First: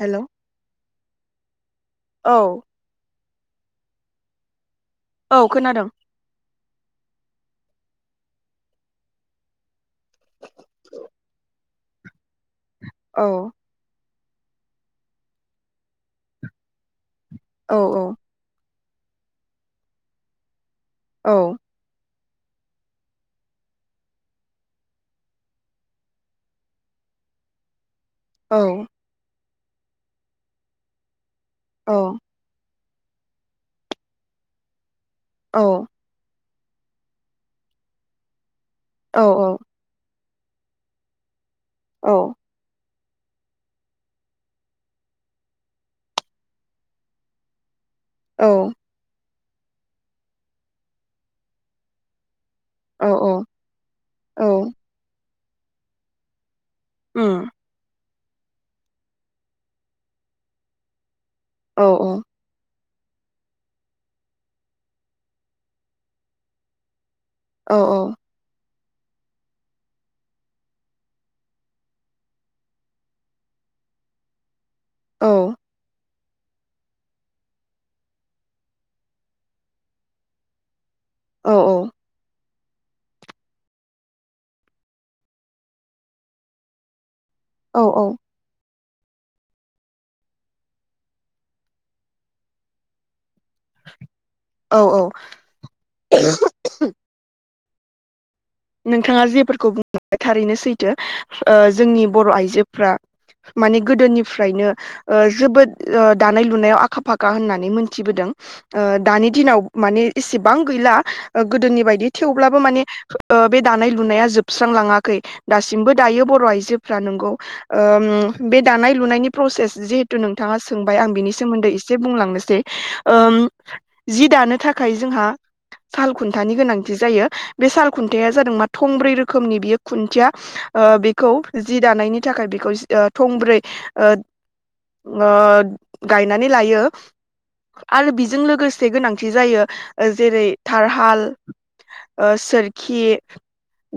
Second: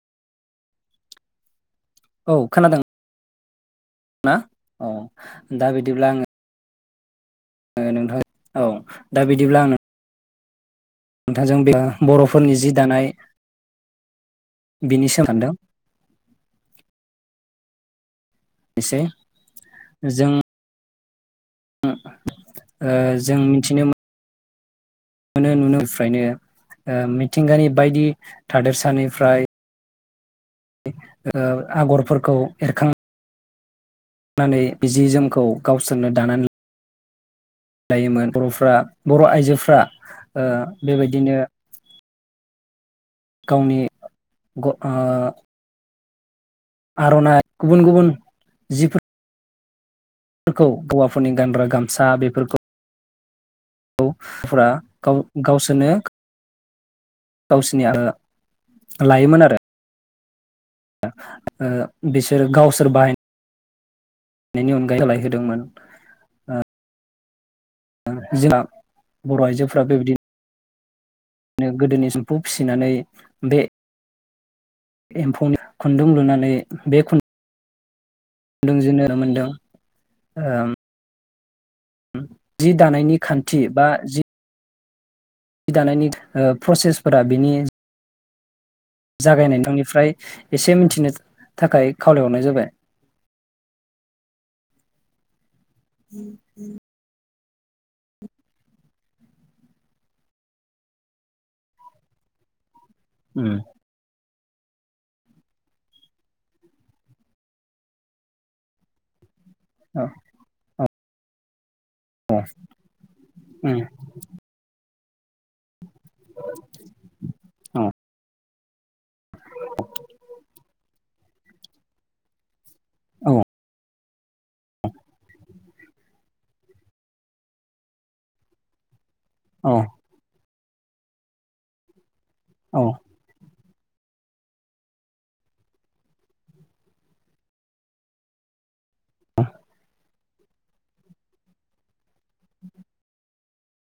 Hello औ खोनादों। ना अ औ दा खोनादों बिदिब्ला आंङो ओ नोंथां औ दा बिदिब्ला आंनो नोंथाजों बे बर'फोरनि जि दानाय औ बिनि‌ [unintelligible] औ औ एसे जों औ ओ जों मिथिनो मो मोनो नुनोफ्रायनो ओ मिथिंगानि बायदि औ थादेरसानिफ्राय [unintelligible] ओ आगरफोरखौ एरखां नानै बे जि जोमखौ औ गावसोरनो दानानै दायोमोन बर'फ बा औ बर'आइजोफ्रा। ओ बेबायदिनो औ। गावनि ग ओ आर'नाय गुबुन-गुबुन औ जिफोर फोरखौ हौवाफोरनि गानग्रा गामसा बेफोरखौ औ [unintelligible] गावसोरनो गावसिनि आरो लायोमोन आरो ओ बिसोर गावसो फोर बाहाय नायनि अनगायै सोलायहोदोंमोन। औ औ बर' आइजोफ्रा बेबायदि नो गोदोनि एम्फौ फिसिनानै बे एम्फौनि खुन्दुं लुनानै बे खु न्दुं जोंनो मोनदों। औ औ जि दानायनि खान्थि बा जि दानायनि ओ प्रसेस फोरा बिनि औ जागायनाय निफ्राय एसे मिथिनो थाखाय खावलायहरनाय जाबाय। औ औ [inaudible] नोंथांङा जेफोरखौ बुंलांबाय थारैनो सैथो जोंनि ओ बर' आइजोफ्रा माने गोदोनि फ्रायनो ओ जोबोद ओ दानाय लुनायाव आखा फाखा होननानै मोनथिबोदों ओ दानि दिनाव औ माने इसेबां गैला ओ गोदोनि बाय दि थेवब्लाबो माने ओ बे दानाया लुनाया जोबस्रां लाङाखै दासिमबो दायो बर' आइजोफ्रा नोंगौ औ ओम बे दानाय लुनायनि प्रसेस जिहेथु नोंथाङा सोंबाय आं बिनि सोमोन्दै एसे बुंलांनोसै ओम जि दानो थाखाय जोंहा साल खुन्थानि गोनांथि जायो, बे साल खुन्थाया जादों मा थंब्रै रो खोमनि औ बियो खुन्थिया ओ बिखौ जि दानायनि थाखाय औ बेखौज ओ थंब्रै गायनानै लायो आरो बिजों लोगोसे- एसे गोनांथि जायो जेरै थारहाल सोर- खि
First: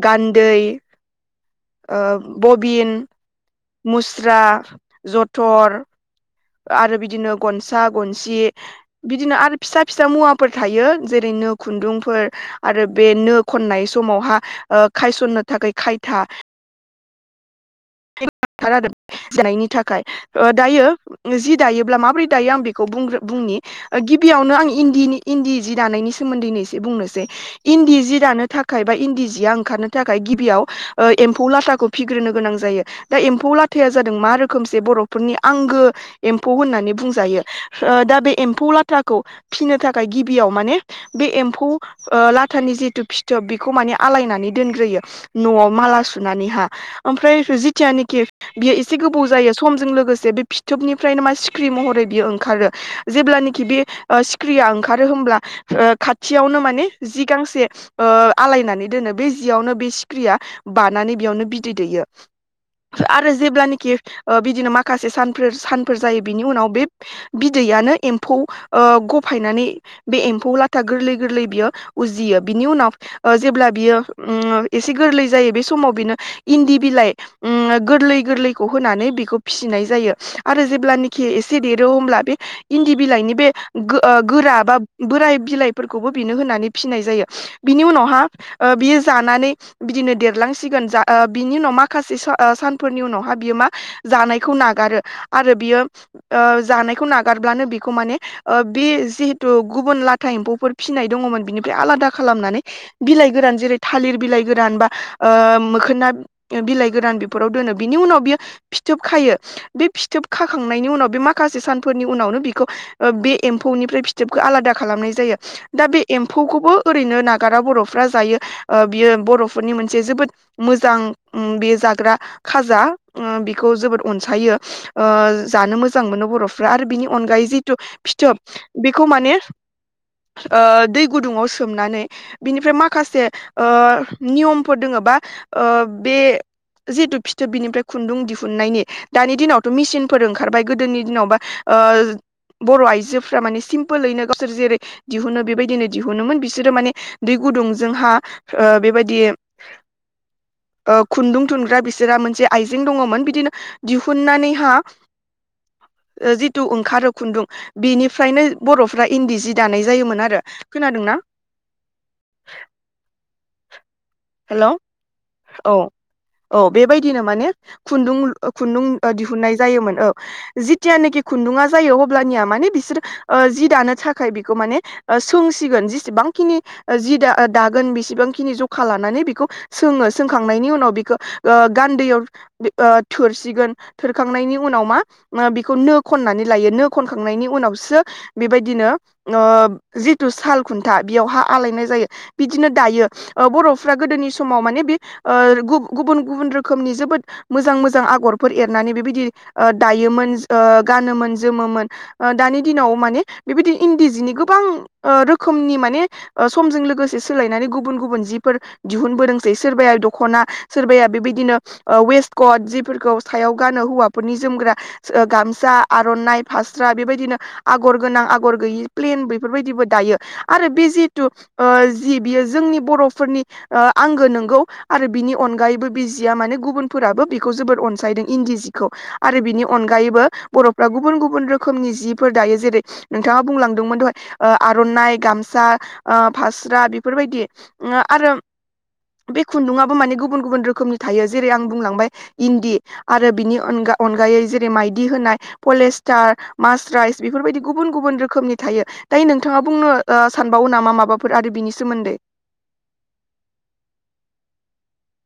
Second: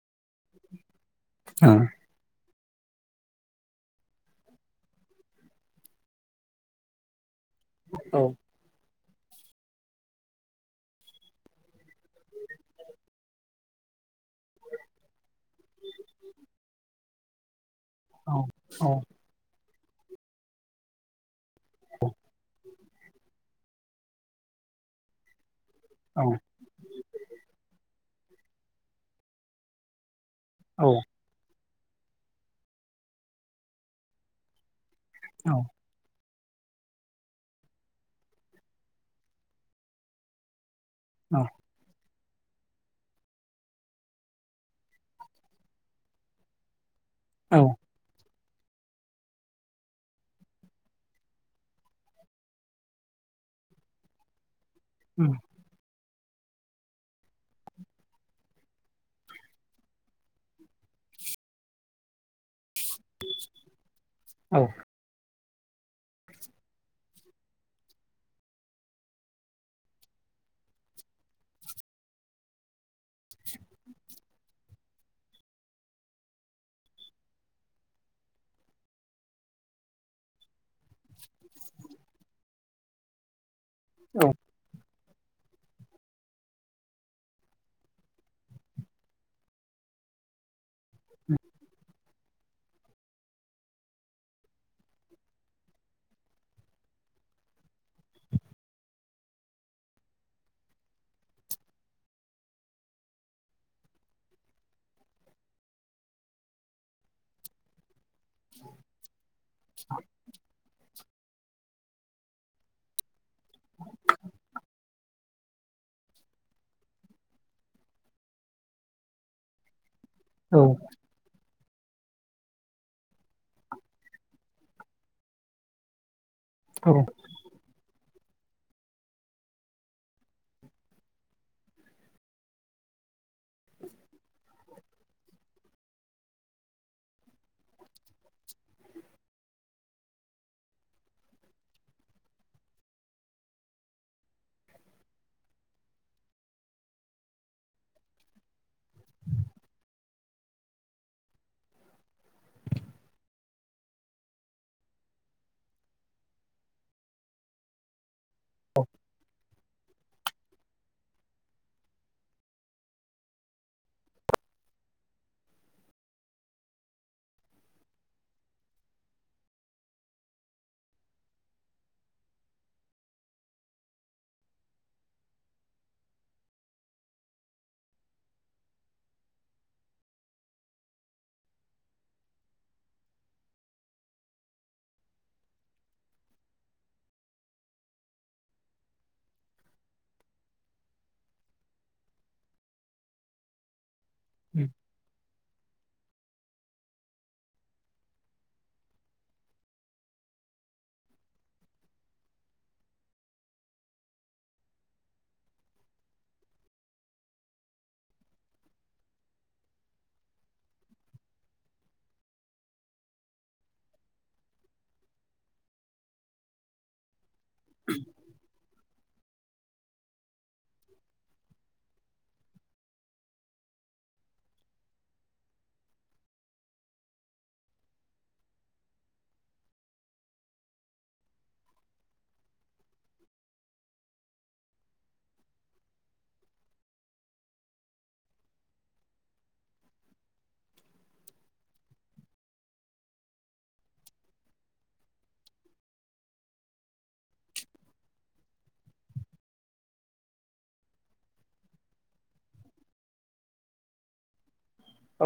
गान्दै औ बबिन मुस्रा जथर आरो बिदिनो‌ गनसा औ गनसि बिदिनो आरो फिसा फिसा मुवाफोर थायो जेरै नो खुन्दुंफोर आरो बे नो खननाय समावहा खायसननो थाखाय खायथा औ [unintelligible] खाय ओ दायो ओ जिद दायोब्ला माबोरै दायो आं बेख खौ बुंग्रो बुंनि गिबियावनो आं इनदिनि इनदि जि दानायनि सोमोन्दै एसे बुंनोसै इनदि जि। दानो थाखाय बा इन्दि जिया ओंखारनो थाख खाय गिबिआव औ ओ एमफौ लाथा खौ फिग्रोनो गोनां जायो। दा एम्फौ लाथाया जादों मा रोखोमसे बर' फोरनि औ आंगो एम्फौ होननानै बुंजायो ओ दा बे एम्फौ लाथाखौ फिसिनो थाखाय गिबियाव माने। बे औ एम्फौ। ओ लाथानि जिथु फिथोब बेखौ माने आलायनानै दोनग्रोयो नआव माला सुनानैहा। ओमफ्राय औ सुजित जेब्लानोखि बियो एसे गोबाव जायो समजों लोगोसे बे फिथोबनिफ्रायनो मा सिख्रि महरै बियो ओंखारो जेब्लानोखि बे सिखिरिया ओं ओंखारो उम होमब्ला ओ खा थियावनो माने जि गांसे ओ आलायनानै दोनो बे जियावनो बे सिख्रिया बानानै बेयावनो बिदै दैयो। आरो जेब्लानोखि ओ औ बिदिनो माखासे सान फोर सानफोर जायो बिनि उनाव बे बिदैयानो एम्फौ ओ गफायनानै बे एम्फौ लाथा गोरलै गोरलै बियो उजियो बिनि उनाव ओ जेब्ला बियो ओम एसे गोरलै जायो बे समाव बिनो इन्दि बिलाइ ओम गोरलै गोरलैखौ होनानै बेखौ फिसिनाय जायो आरो जेब्लानाखि एसे देरो अमब्ला बे इन्दि बिलाइनि बे गो ओ औ गोरा बा बोराय बिलाइफोरखौबो बिनो होनानै फिनाय जायो बिनि उनावहा ओ बियो जानानै बिदिनो देरलां सिखोन जा ओ बिनि उनाव मा [unintelligible] ओ सानफोरनि उनावहा बियो मा जानायखौ नागारो आरो बियो ओ जानायखौ नागारब्लानो बिखौ ओ माने बे जिहेथु गुबुन लाथा एम्फौफोर फिसिनाय दङमोन बिनिफ्राय आलादा खालामनानै बिलाइ गोरान जेरै थालिर बिलाइ गोरान बा ओ मोखोना बिलाइ गोरान बि फोराव दोनो बिनि उनाव‌ बियो फिथोब खायो बे फिथोब खाखांनायनि उनाव बे माखासे सानफोरनि उनावनो बेखौ बे एम्फौ निफ्राय फिथोबखौ आलादा खालामनाय जायो दा बे एम्फौखौबो ओरैनो नागारा बरफ्रा जायो बियो बरफोरनि मोन बे जोबोद मोजां ओम बे जाग्रा खाजा ओ बिखौ जोबोद अनसायो ओ जानो मोजां मोनो बर' सो आरो औ बिनि अनगायै जिथु। फिथोब बेखौ माने ओ दै गुदुङाव सोमनानै बिनिफ्राय माखासे ओ नियमफोर दोङ बा ओ बे जिहेथु फिथोब बिनिफ्राय खुन्दुं दिहुननायनि दानि दिनावथ' मिसिनफोर ओंखारबाय गोदोनि दिनावबा ओ बर' आइजोफ्रा माने सिमपोलैनो गावसोर जेरै दिहुनो बेबायदिनो दिहुनोमोन बिसोरो माने दै गुदुंजों हा ओ बेबादि ओ खुन्दुं थुन। बिसोरहा मोनसे आयजें दङमोन बिदिनो दिहुननानैहा ओ जेथु ओंखारो खुनदुं बेनि फ्रायनो बर'फ्रा इन्दि जि दानाय जायोन आरो खोनादों ना? हेलौ औ औ बेबायदिनो माने खुन्दुं खुन्दुं दिहुनन्नाय जायोमोन औ जिथियानोखि खुन्दुङा जायो अब्लानिया माने बिसोर जि दानो थाखाय बिखौ माने सोंसिगोन जिसेबांखिनि जि द दागोन बेसेबांखिनि जखा ला‌ माने बेखौ सोङो सोंखांनायनि उनाव बेखौ ओ गान्दैयाव थोरसिगोन थोरखांनायनि उनाव मा बिखौ नो खननानै लायो नो खनखांनायनि उनावसो बेबायदिनो ओ जिथु साल खुन्था बेयावहा आलायनाय जायो बिदिनो दायो बर' फ्रा गोदोनि समाव माने बेओ गुबु गुबुन गुबुन रोखोमनि जोबोद मोजां मोजां आगरफोर एरनानै बेबायदि ओ दायोमोन ओ गानोमोन जोमोमोन दानि दिनाव माने बेबायदि इन्दि जिनि गोबां ओ रोखोमनि माने समजों लोगोसे सोलायनानै गुबुन गुबुन जि फोर दिहुनबोदोंसै सोरबाया दखना सोरबाया बेबायदिनो वेस्कट जिफोरखौ सायाव गानो हौवाफोरनि जोमग्रा गामसा आर'नाइ फास्रा बेबायदिनो आगर गोनां आगर गैयि प्लेन बेफोरबायदिबो दायो आरो बे जिथु बियो जोंनि बर' फोरनि आंगो नंगौ आरो बिनि अनगायैबो बे जिया माने गुबुनफोराबो बिखौ जोबोद अनसायदों इन्दि जिखौ आरो बिनि अनगायैबो बर'फ्रा गुबुन गुबुन रोखोमनि जिफोर दायो जेरै नोंथाङा बुंलांदोंमोन दहाय आरनाइ गामसा फास्रा बेफोरबायदि आरो बे खुन्दुं आबो माने गुबुन गुबुन रोखोमनि थायो जेरै आं बुंलांबाय इन्दि आरो बिनि अन अनगायै जेरै माइदि होनाय पलेस्टार मासराइस बेफोरबायदि गुबुन गुबुन रोखोमनि थायो। दायो नोंथाङा बुंनो सानबावो नामा माबाफोर आरो बिनि सोमोन्दै।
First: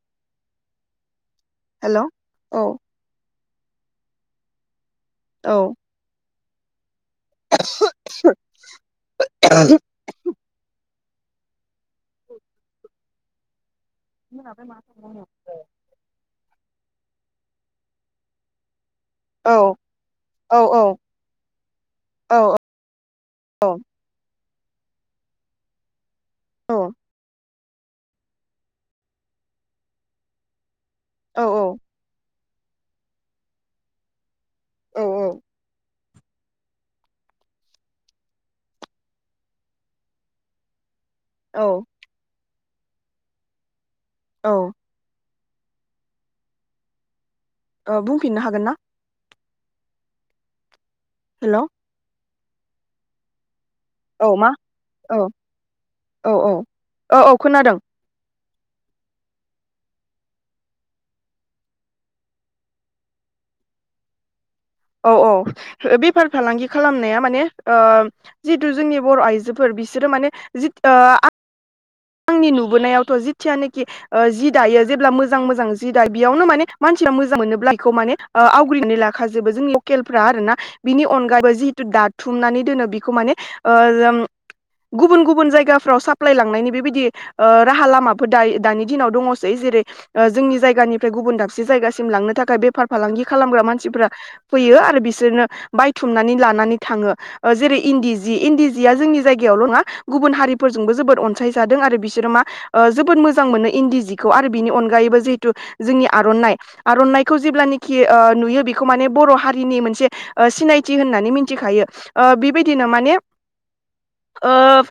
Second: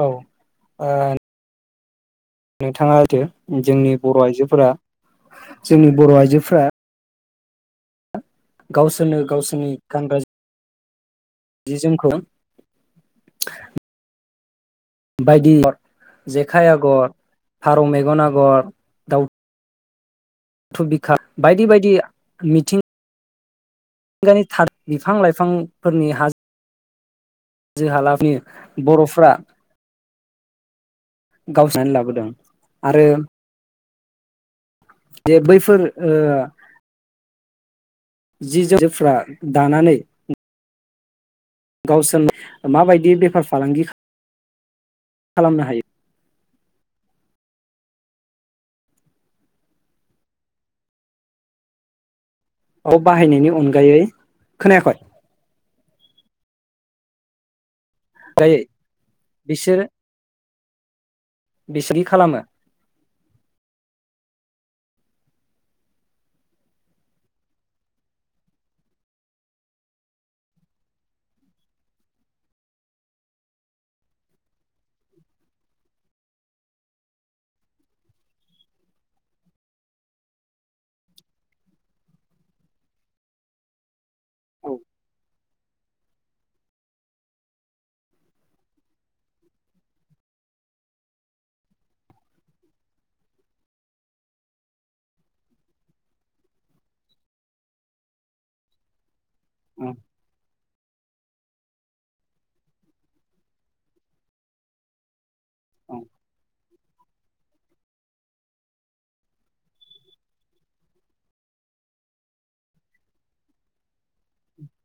औ ओ। हेलौ। नोंथाङा होथो। जोंनि बर आइजोफोरा। जोंनि बर आइजो। फ्रा गावसोरनो औ गावसोरनि गानग्रा। जि जोमखौ। [unintelligible] बायदि। जेखाइ आगर फारौ मेगन आगर। औ। औ थु बिखा बायदि बायदि औ मिथिं औ। गावनि थार बिफां लाइफांफोरनि हाज औ। जो [unintelligible] बरफ्रा। औ गावसोनानै लाबोदों। आरो। जे औ बैफोर ओ जि जोम जफ्रा दानानै। औ गावसोन। माबायदि बेफार फालांगि औ। खालामनो हायो। बुंफिननो हागोनना? हेलौ औ बाहायनायनि अन गोयै औ मा खोनायाखै‌। औ औ औ औ औ खोनादों। ओइ बिसोर बिसिनि खालामो। औ औ बेफार फालांगि खालामनाया माने ओ जितु जोंनि बर' आइजोफोर बिसोरो माने जि आ आंनि नुबोनायावथ' जिथियानोखि जि दायो जेब्ला मोजां मोजां जि दायो बेयावनो माने मानसिया मोजां मोनोब्ला बेखौ माने ओ आवग्रिनानै लाखाजोबो जोंनि लकेलफ्रा आरोना बिनि अनगायैबो जेथु दाथुमनानै दोनो बेखौ माने ओ औ गुबुन गुबुन जायगाफ्राव साप्लाय लांनायनि बेबायदि दि ओ राहा लामाफोर दा दानि दिनाव दङसै जेरै जोंनि जायगानिफ्राय गुबुन दाबसे जायगासिम लांनो थाखाय बेफार फालांगि खालामग्रा मानसिफोरा फैयो आरो बिसोरनो बायथुमनानै लानानै थाङो ओ जेरै इन्दि जि इन्दि जिया जोंनि जायगायाव नङा औ गुबुन हारि फोरजोंबो जोबोद अनसाय जादों आरो बिसोरो मा जोबोद मोजां मोनो इन्दि जिखौ आरो बिनि अनगायैबो जिहेथु जोंनि औ आरनाइ आरनाइखौ जेब्लानखि ओ नुयो बेखौ मान बर' हारिनि मोनसे सिनायथि होननानै मिथिखायो ओ बेबायदिनो माने ओ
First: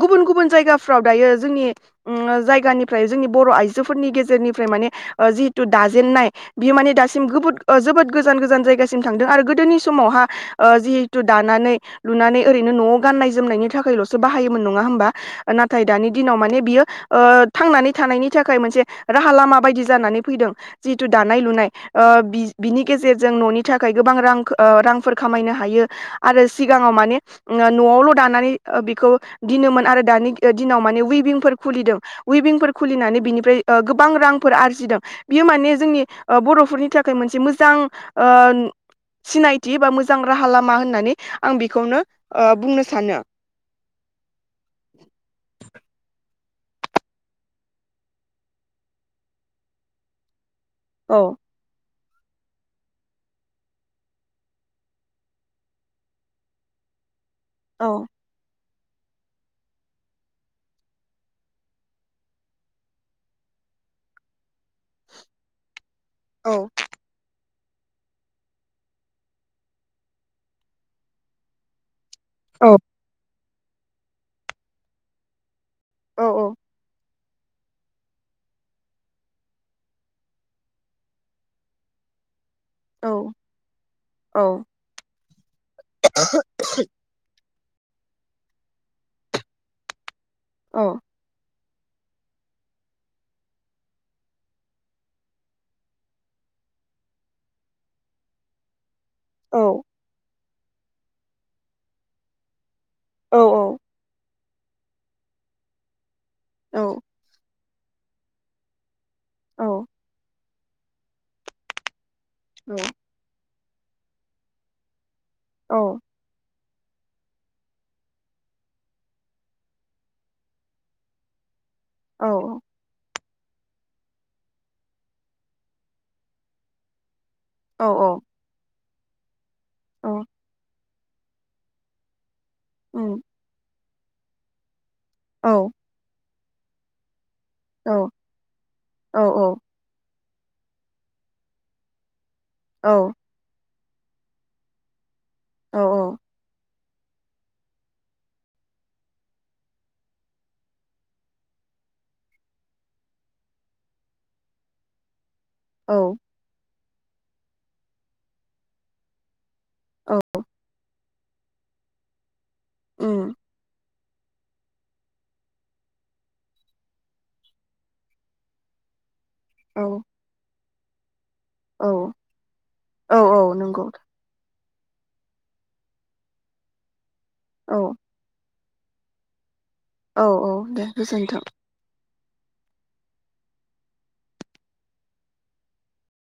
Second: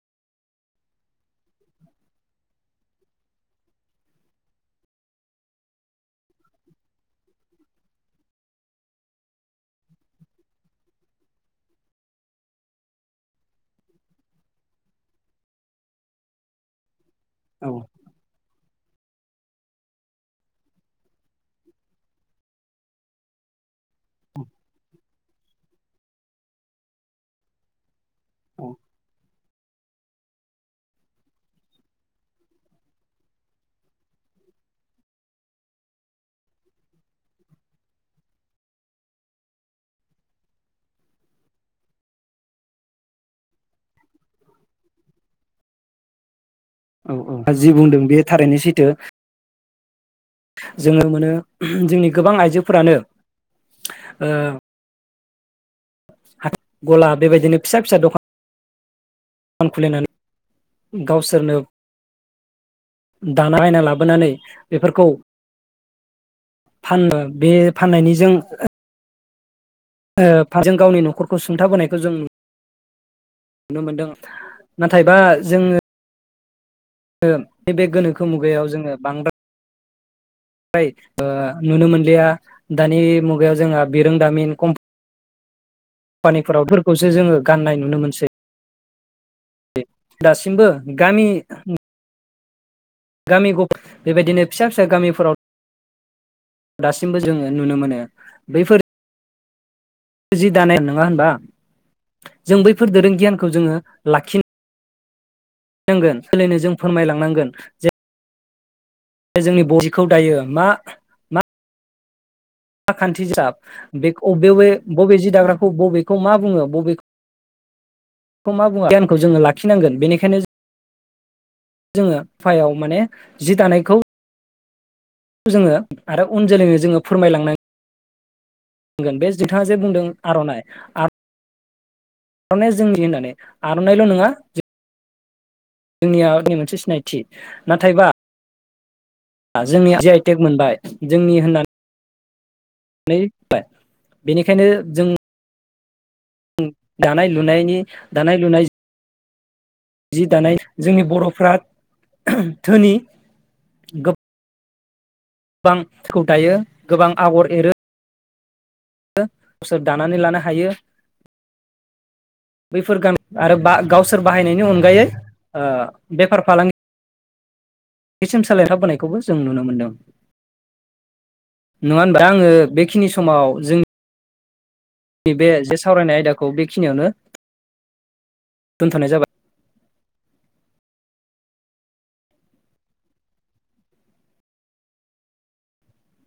गुबुन गुबुन जायगा फ्राव दायो जोंनि ओम जायगानिफ्राय जोंनि बर' आइजोफोरनि गेजेरनिफ्राय माने ओ जिहेथु दाजेननाय बियो माने दासिम जोबोद गोजान गोजान जायगासिम थांदों आरो गोदोनि समावहा ओ जिहेथु दानानै लुनानै ओरैनो न'आव गाननाय जोमनायनि थाखायल'सो बाहायोमोन नङा होमबा? नाथाय दानि दिनाव माने बियो। ओ थांनानै थानायनि थाखाय मोनसे। राहा लामा बायदि जानानै फैदों जेथु दानाय लुनाय ओ बिनि गेजेरजों ननि थाखाय ओ गोबां ओ रां रांफोर खामायनो हायो आरो सिगाङाव माने न'आवल दानानै औ बिखौ दिनोमोन आरो दानि गि दिनाव माने उइभिंफोर खुलिदों उइभिंफोर खुलिनानै बिनिफ्राय गोबां रांफोर आरजिदों बियो माने जोंनि बर'फोरनि थाखाय मोनसे मोजां ओ सिनायथि बा मोजां राहा लामा होननानै आं बेखौनो बुंनो सानो। औ औ जि बुंदों बे थारैनो सैथो। जोङो मोनो औ जोंनि गोबां आइजोफोरानो। गलाब बेबायदिनो फिसा फिसा औ दखान खान खुलिनानै गावसोरनो दानाबायना लाबोनानै बेफोरखौ औ फाननो बे फाननायनि जों औ फारसेजों गावनि न'खरखौ सुंथाबोनायखौ जों नु औ। नुनो मोनदों नाथायबा जोङो औ औ नैबे गोनोखो मुगायाव जोङो बांद्राय ओ नुनो मोनलिया। दानि औ मुगायाव जोंहा बिरोंदामिनम कम्पानिफोरावफोरखौसो जोङो। गाननाय नुनो मोनसै। दासिमबो औ गामि गामि बेबायदिनो फिसा फिसा गामिफोराव दासिमबो जोङो नुनो मोनो बैफोर औ जि दानाय नोङा होनबा जों बै फोर दोरों औ गियान जोङो लाखि नोंगोन। सोलिनो जों औ फोरमायलांनांगोन। जे जोंनि बदिखौ दायो मा मा। खान्थि हिसाब बे अबे बे बबे जि दाग्राखौ औ बबेखौ मा बुङो। बबेखौ मा गियानखौ जोङो लाखिनांगोन बेनिखायनो। जोङो औ उफायाव माने। जि दानायखौ। जोङो आरो उन जोलैनो जोङो फोरमायलङो। औ औ। बुंगोन बे बिथाङा जे बुंदों आरनाइ आर आरनाया जोंनि होननानै आरो मोननायल नङा औ बे हारिनि मोनसे सिनायथि नाथायबा जोंनि टेक मोनबाय जोंनि होननानै नै। बेनिखायनो जों औ औ दानाय लुनायनि दानाय लुनाय। जि दानाय जोंनि बरफ्रा ओहो धोनि गोबां औ सिखौ दायो। गोबां आगर एरो [unintelligible] सोर औ दानानै लानो हायो। बैफोर उम गामि आरो बा गावसोर बाहायनायनि अनगायै ओ बेफार फालांगि बेसिम सोलायना फैनायखौबो जों नुनो औ मोनदों औ नङा होनबा आङो बेखिनि औ औ समाव जों नंगौ नि बे जे सावरायनाय आयदाखौ बेखिनियावनो औ दोन्थनाय जाबाय औ-औ दे गोजोनथों